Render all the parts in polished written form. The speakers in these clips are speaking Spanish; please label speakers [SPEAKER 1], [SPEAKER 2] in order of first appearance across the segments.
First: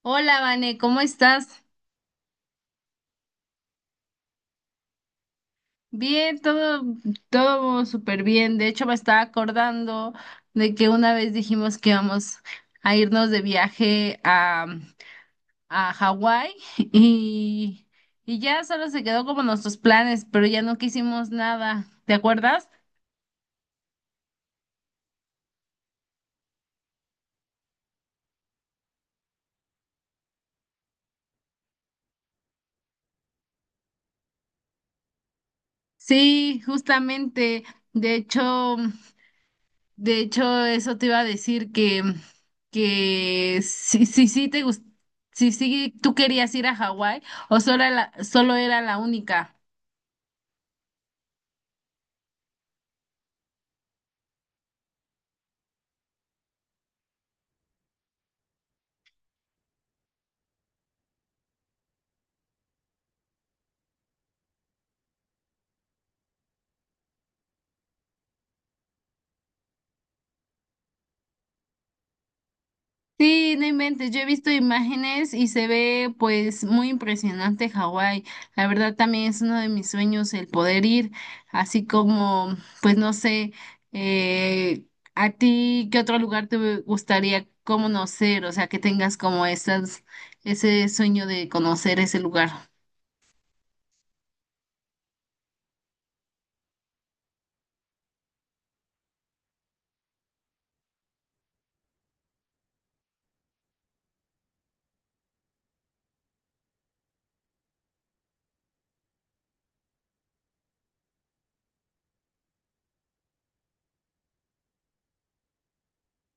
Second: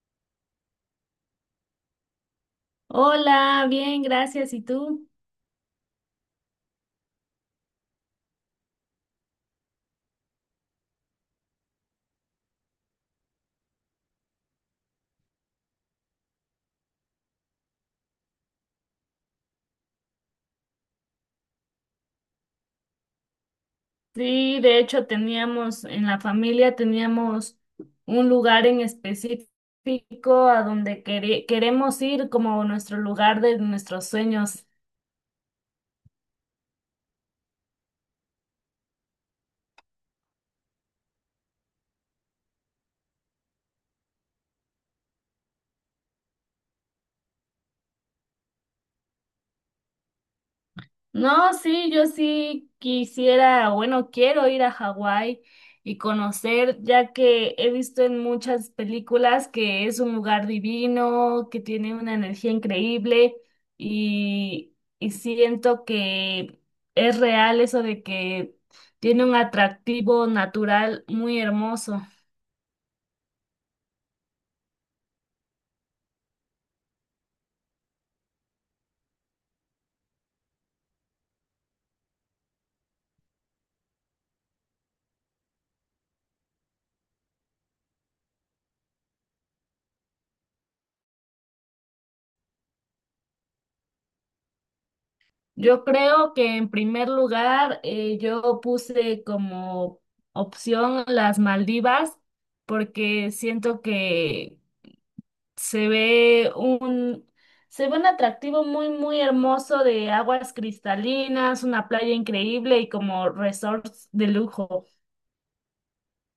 [SPEAKER 1] Hola, Vane, ¿cómo estás?
[SPEAKER 2] Hola, bien, gracias. ¿Y tú?
[SPEAKER 1] Bien, todo súper bien. De hecho, me estaba acordando de que una vez dijimos que íbamos a irnos de viaje a Hawái y, y ya solo se quedó como nuestros planes, pero ya no quisimos nada. ¿Te acuerdas?
[SPEAKER 2] Sí, de hecho teníamos en la familia teníamos un lugar en específico a donde queremos ir como nuestro lugar de nuestros sueños.
[SPEAKER 1] Sí, justamente. De hecho. De hecho, eso te iba a decir que sí te gust- si, sí tú querías ir a Hawái o solo era la única.
[SPEAKER 2] No, sí, yo sí quisiera, bueno, quiero ir a Hawái y conocer, ya que he visto en muchas películas que es un lugar divino, que tiene una energía increíble y siento que es real eso de que tiene un atractivo natural muy hermoso.
[SPEAKER 1] Sí, no inventes, yo he visto imágenes y se ve pues muy impresionante Hawái. La verdad también es uno de mis sueños el poder ir, así como pues no sé, eh, a ti qué otro lugar te gustaría conocer, o sea, que tengas como ese sueño de conocer ese lugar.
[SPEAKER 2] Yo creo que en primer lugar yo puse como opción las Maldivas porque siento que se ve un se ve un atractivo muy muy hermoso de aguas cristalinas, una playa increíble y como resorts de lujo.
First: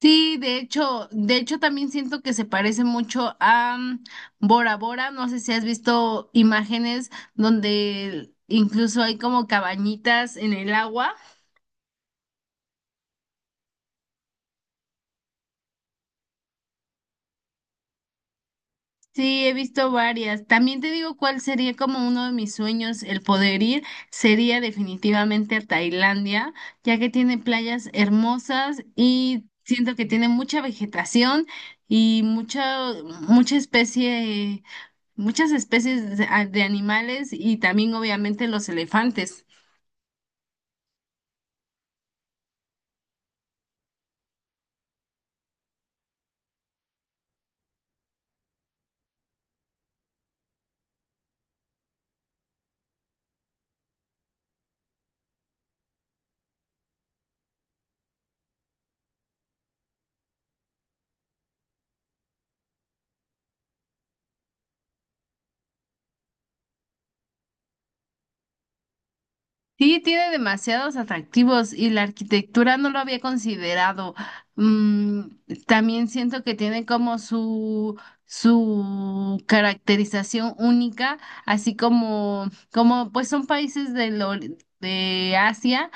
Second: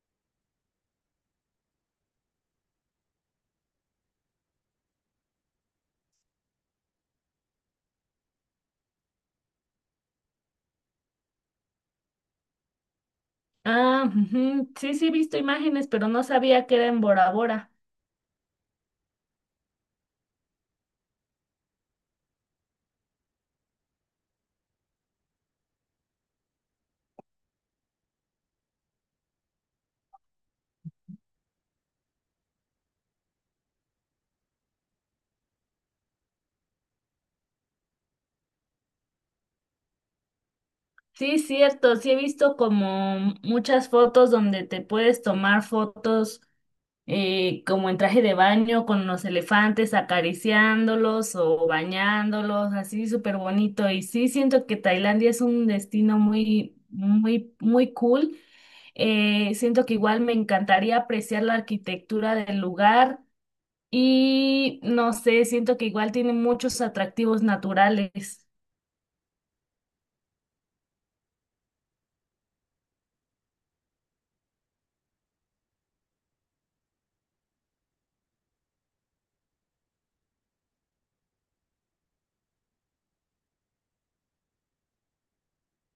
[SPEAKER 1] Sí, de hecho también siento que se parece mucho a Bora Bora. No sé si has visto imágenes donde incluso hay como cabañitas en el agua.
[SPEAKER 2] Ah, ujú. Sí, sí he visto imágenes, pero no sabía que era en Bora Bora.
[SPEAKER 1] Sí, he visto varias. También te digo cuál sería como uno de mis sueños, el poder ir, sería definitivamente a Tailandia, ya que tiene playas hermosas y siento que tiene mucha vegetación y mucha especie, muchas especies de animales y también obviamente los elefantes.
[SPEAKER 2] Sí, cierto, sí he visto como muchas fotos donde te puedes tomar fotos como en traje de baño con los elefantes acariciándolos o bañándolos, así súper bonito. Y sí, siento que Tailandia es un destino muy, muy, muy cool. Siento que igual me encantaría apreciar la arquitectura del lugar y no sé, siento que igual tiene muchos atractivos naturales.
[SPEAKER 1] Sí, tiene demasiados atractivos y la arquitectura no lo había considerado. Mm, También siento que tiene como su caracterización única, así como pues son países de Asia,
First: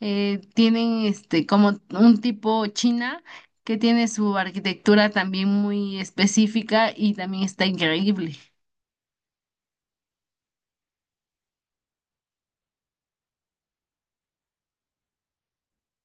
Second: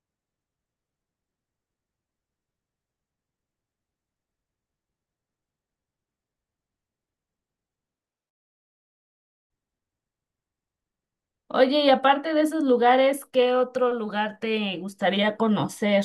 [SPEAKER 1] tienen este como un tipo China que tiene su arquitectura también muy específica y también está increíble.
[SPEAKER 2] Oye, y aparte de esos lugares, ¿qué otro lugar te gustaría conocer?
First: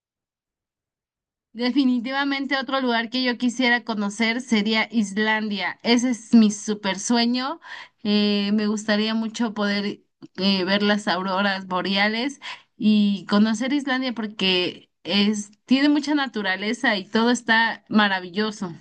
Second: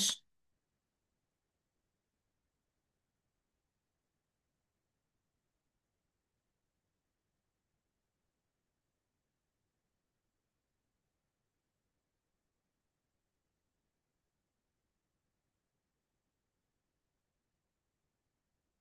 [SPEAKER 1] Definitivamente otro lugar que yo quisiera conocer sería Islandia. Ese es mi super sueño. Me gustaría mucho poder ver las auroras boreales y conocer Islandia porque es, tiene mucha naturaleza y todo está maravilloso.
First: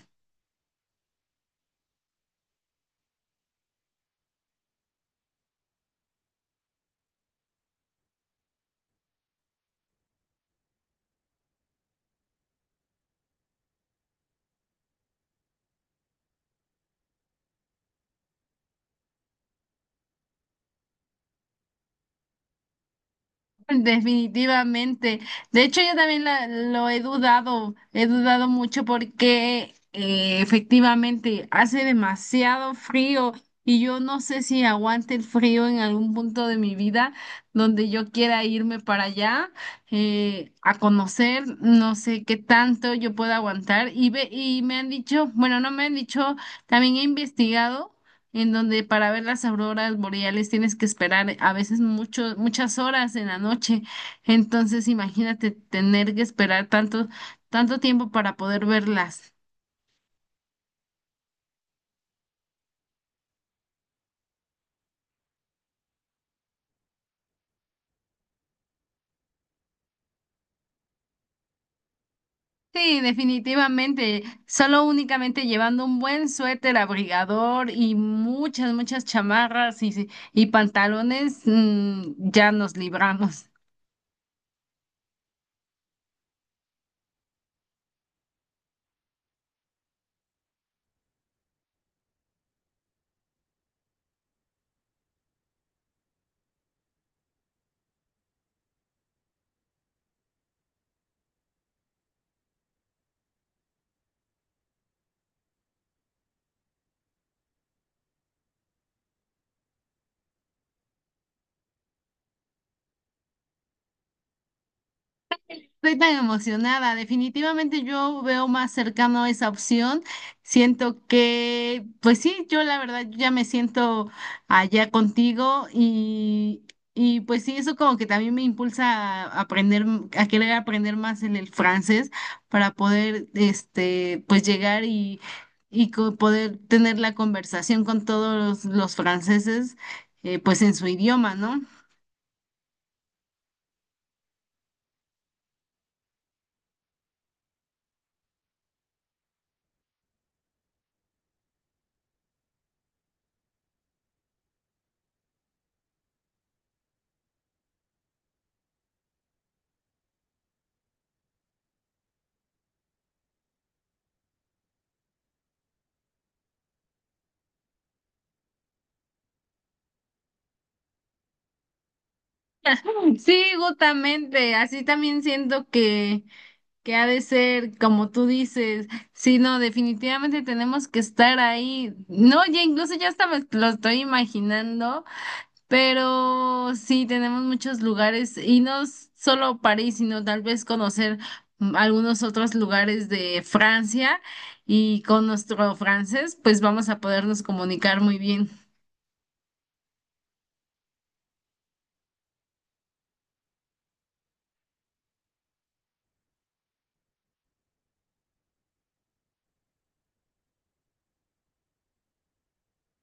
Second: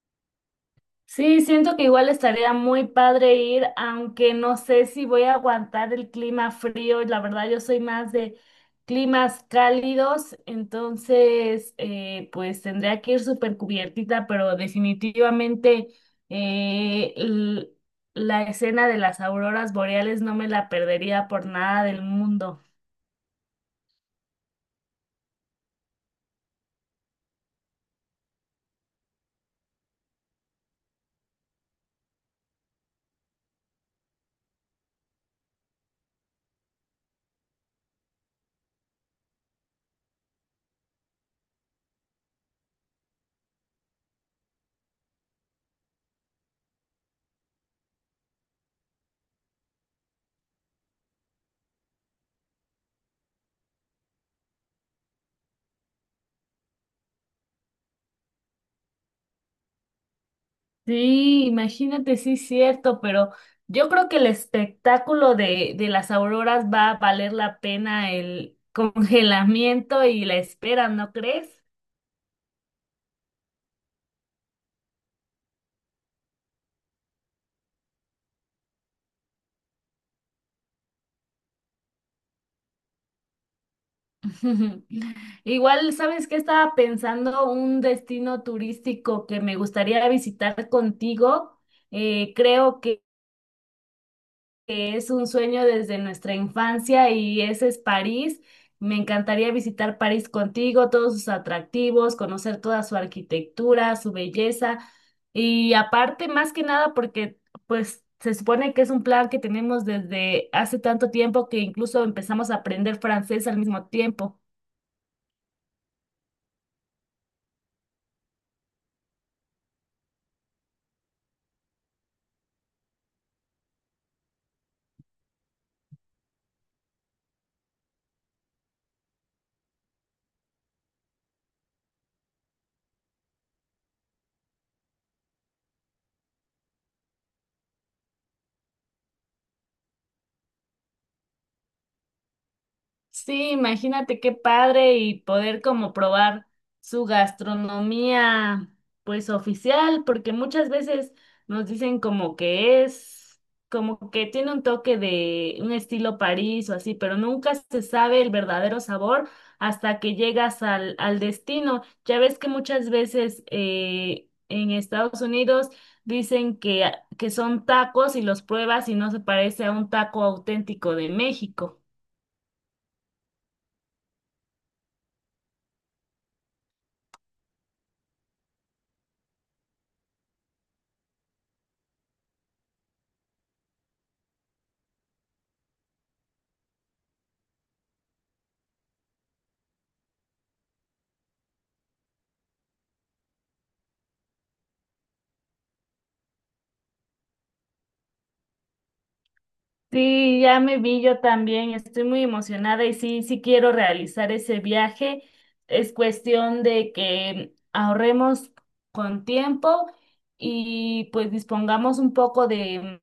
[SPEAKER 2] Sí, siento que igual estaría muy padre ir, aunque no sé si voy a aguantar el clima frío. La verdad, yo soy más de climas cálidos, entonces pues tendría que ir súper cubiertita, pero definitivamente eh, l- la escena de las auroras boreales no me la perdería por nada del mundo.
[SPEAKER 1] Definitivamente. De hecho, yo también lo he dudado mucho porque efectivamente hace demasiado frío y yo no sé si aguante el frío en algún punto de mi vida donde yo quiera irme para allá a conocer, no sé qué tanto yo pueda aguantar y y me han dicho, bueno, no me han dicho, también he investigado en donde para ver las auroras boreales tienes que esperar a veces mucho, muchas horas en la noche. Entonces, imagínate tener que esperar tanto tiempo para poder verlas.
[SPEAKER 2] Sí, imagínate, sí, cierto, pero yo creo que el espectáculo de las auroras va a valer la pena el congelamiento y la espera, ¿no crees?
[SPEAKER 1] Sí, definitivamente. Solo únicamente llevando un buen suéter abrigador y muchas chamarras y pantalones, ya nos libramos.
[SPEAKER 2] Igual, ¿sabes qué? Estaba pensando un destino turístico que me gustaría visitar contigo. Creo que es un sueño desde nuestra infancia y ese es París. Me encantaría visitar París contigo, todos sus atractivos, conocer toda su arquitectura, su belleza y aparte más que nada porque pues se supone que es un plan que tenemos desde hace tanto tiempo que incluso empezamos a aprender francés al mismo tiempo.
[SPEAKER 1] Estoy tan emocionada. Definitivamente yo veo más cercano esa opción. Siento pues sí, yo la verdad yo ya me siento allá contigo y pues sí, eso como que también me impulsa a a querer aprender más en el francés para poder, este, pues poder tener la conversación con los franceses, pues en su idioma, ¿no?
[SPEAKER 2] Sí, imagínate qué padre y poder como probar su gastronomía pues oficial, porque muchas veces nos dicen como que es, como que tiene un toque de un estilo París o así, pero nunca se sabe el verdadero sabor hasta que llegas al destino. Ya ves que muchas veces en Estados Unidos dicen que son tacos y los pruebas y no se parece a un taco auténtico de México.
[SPEAKER 1] Sí, justamente. Así también siento que ha de ser, como tú dices, sí, no, definitivamente tenemos que estar ahí. No, ya incluso ya hasta me lo estoy imaginando, pero sí, tenemos muchos lugares y no s- solo París, sino tal vez conocer algunos otros lugares de Francia y con nuestro francés, pues vamos a podernos comunicar muy bien.
[SPEAKER 2] Sí, ya me vi yo también, estoy muy emocionada y sí, sí quiero realizar ese viaje. Es cuestión de que ahorremos con tiempo y pues dispongamos un poco de,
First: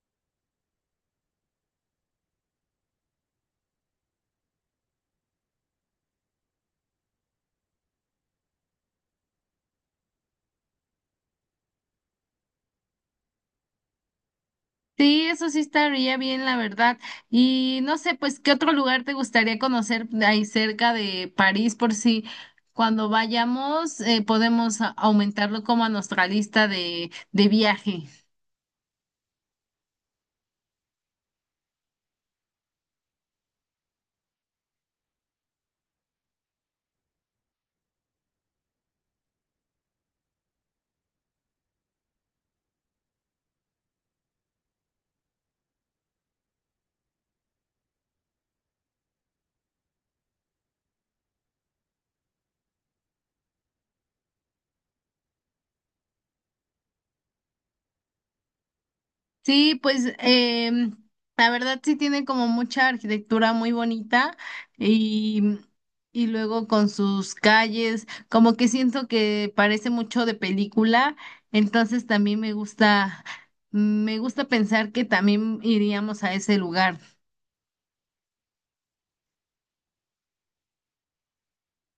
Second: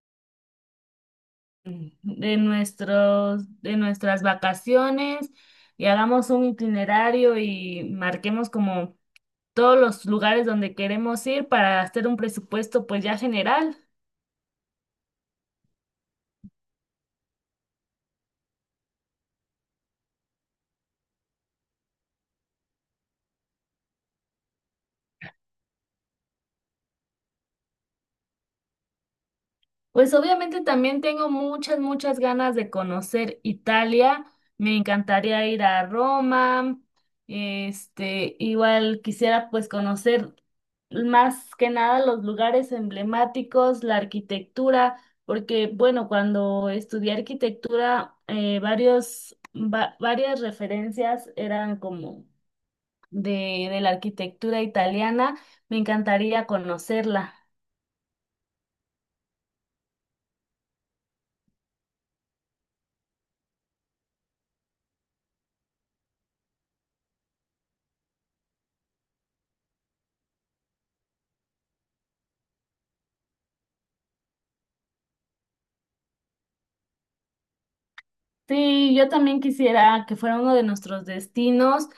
[SPEAKER 2] de nuestros, de nuestras vacaciones y hagamos un itinerario y marquemos como todos los lugares donde queremos ir para hacer un presupuesto pues ya general.
[SPEAKER 1] Sí, eso sí estaría bien, la verdad. Y no sé, pues, ¿qué otro lugar te gustaría conocer de ahí cerca de París? Por si cuando vayamos, podemos aumentarlo como a nuestra lista de viaje.
[SPEAKER 2] Pues obviamente también tengo muchas, muchas ganas de conocer Italia. Me encantaría ir a Roma. Este, igual quisiera pues conocer más que nada los lugares emblemáticos, la arquitectura, porque bueno, cuando estudié arquitectura, varias referencias eran como de la arquitectura italiana. Me encantaría conocerla.
[SPEAKER 1] Sí, pues la verdad sí tiene como mucha arquitectura muy bonita y, y luego con sus calles, como que siento que parece mucho de película, entonces también me me gusta pensar que también iríamos a ese lugar.
[SPEAKER 2] Sí, yo también quisiera que fuera uno de nuestros destinos.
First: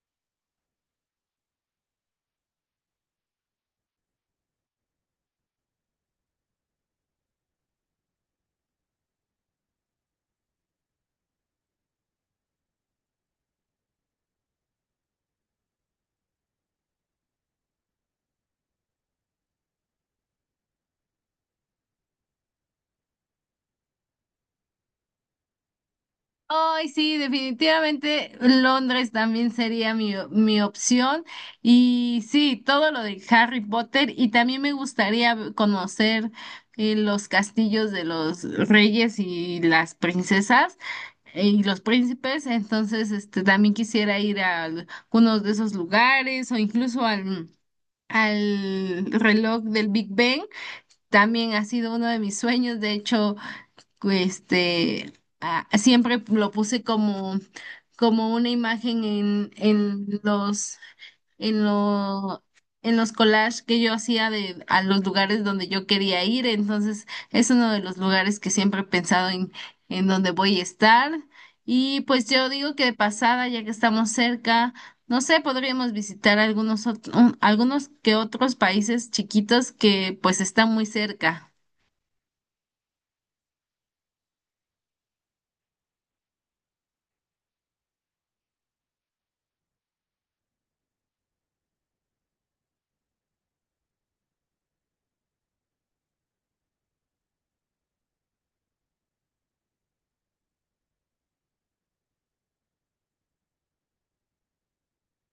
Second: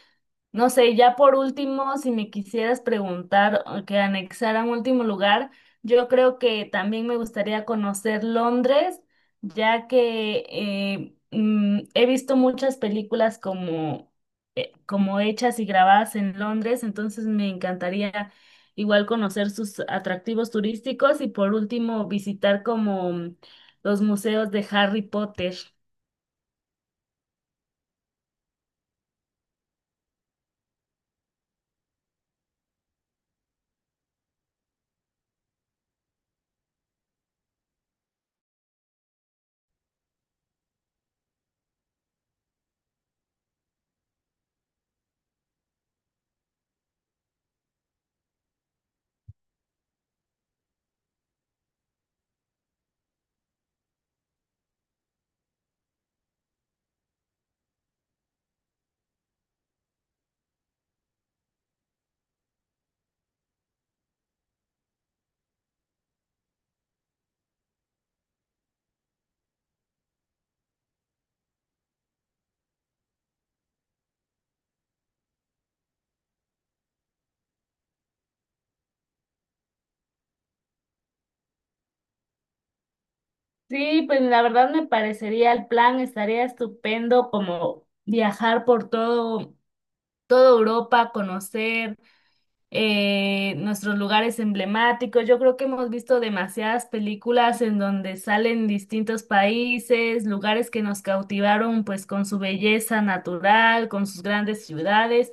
[SPEAKER 2] No sé, ya por último, si me quisieras preguntar o que anexara un último lugar, yo creo que también me gustaría conocer Londres, ya que he visto muchas películas como hechas y grabadas en Londres, entonces me encantaría igual conocer sus atractivos turísticos y por último visitar como los museos de Harry Potter.
[SPEAKER 1] Ay, sí, definitivamente Londres también sería mi opción. Y sí, todo lo de Harry Potter. Y también me gustaría conocer los castillos de los reyes y las princesas y los príncipes. Entonces, este, también quisiera ir a algunos de esos lugares o incluso al reloj del Big Ben. También ha sido uno de mis sueños. De hecho, este, ah, siempre lo puse como una imagen en en lo- en los collages que yo hacía de, a los lugares donde yo quería ir. Entonces, es uno de los lugares que siempre he pensado en donde voy a estar. Y pues yo digo que de pasada, ya que estamos cerca, no sé, podríamos visitar algunos que otros países chiquitos que pues están muy cerca.
[SPEAKER 2] Sí, pues la verdad me parecería el plan, estaría estupendo como viajar toda Europa, conocer nuestros lugares emblemáticos. Yo creo que hemos visto demasiadas películas en donde salen distintos países, lugares que nos cautivaron pues con su belleza natural, con sus grandes ciudades.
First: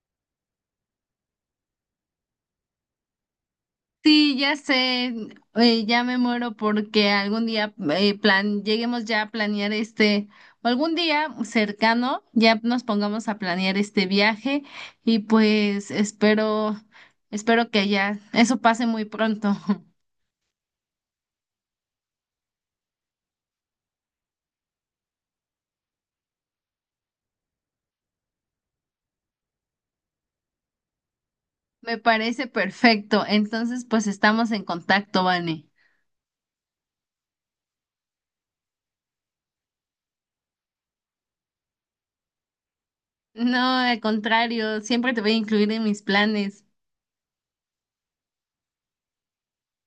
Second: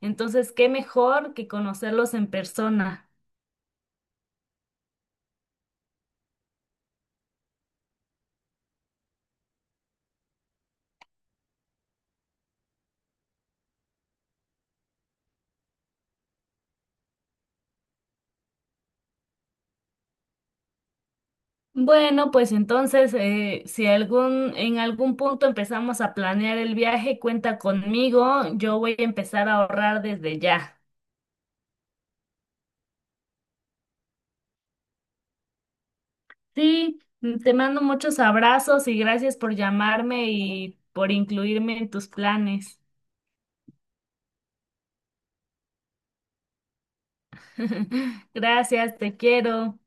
[SPEAKER 2] Entonces, ¿qué mejor que conocerlos en persona?
[SPEAKER 1] Sí, ya sé, ya me muero porque algún día lleguemos ya a planear o algún día cercano, ya nos pongamos a planear este viaje y pues espero que ya eso pase muy pronto.
[SPEAKER 2] Bueno, pues entonces, si en algún punto empezamos a planear el viaje, cuenta conmigo, yo voy a empezar a ahorrar desde ya.
[SPEAKER 1] Me parece perfecto. Entonces, pues estamos en contacto, Vane.
[SPEAKER 2] Sí, te mando muchos abrazos y gracias por llamarme y por incluirme en tus planes.
[SPEAKER 1] No, al contrario, siempre te voy a incluir en mis planes.
[SPEAKER 2] Gracias, te quiero.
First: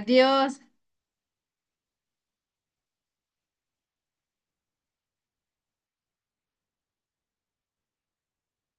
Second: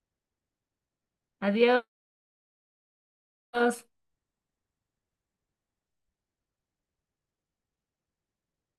[SPEAKER 1] Adiós.
[SPEAKER 2] Adiós.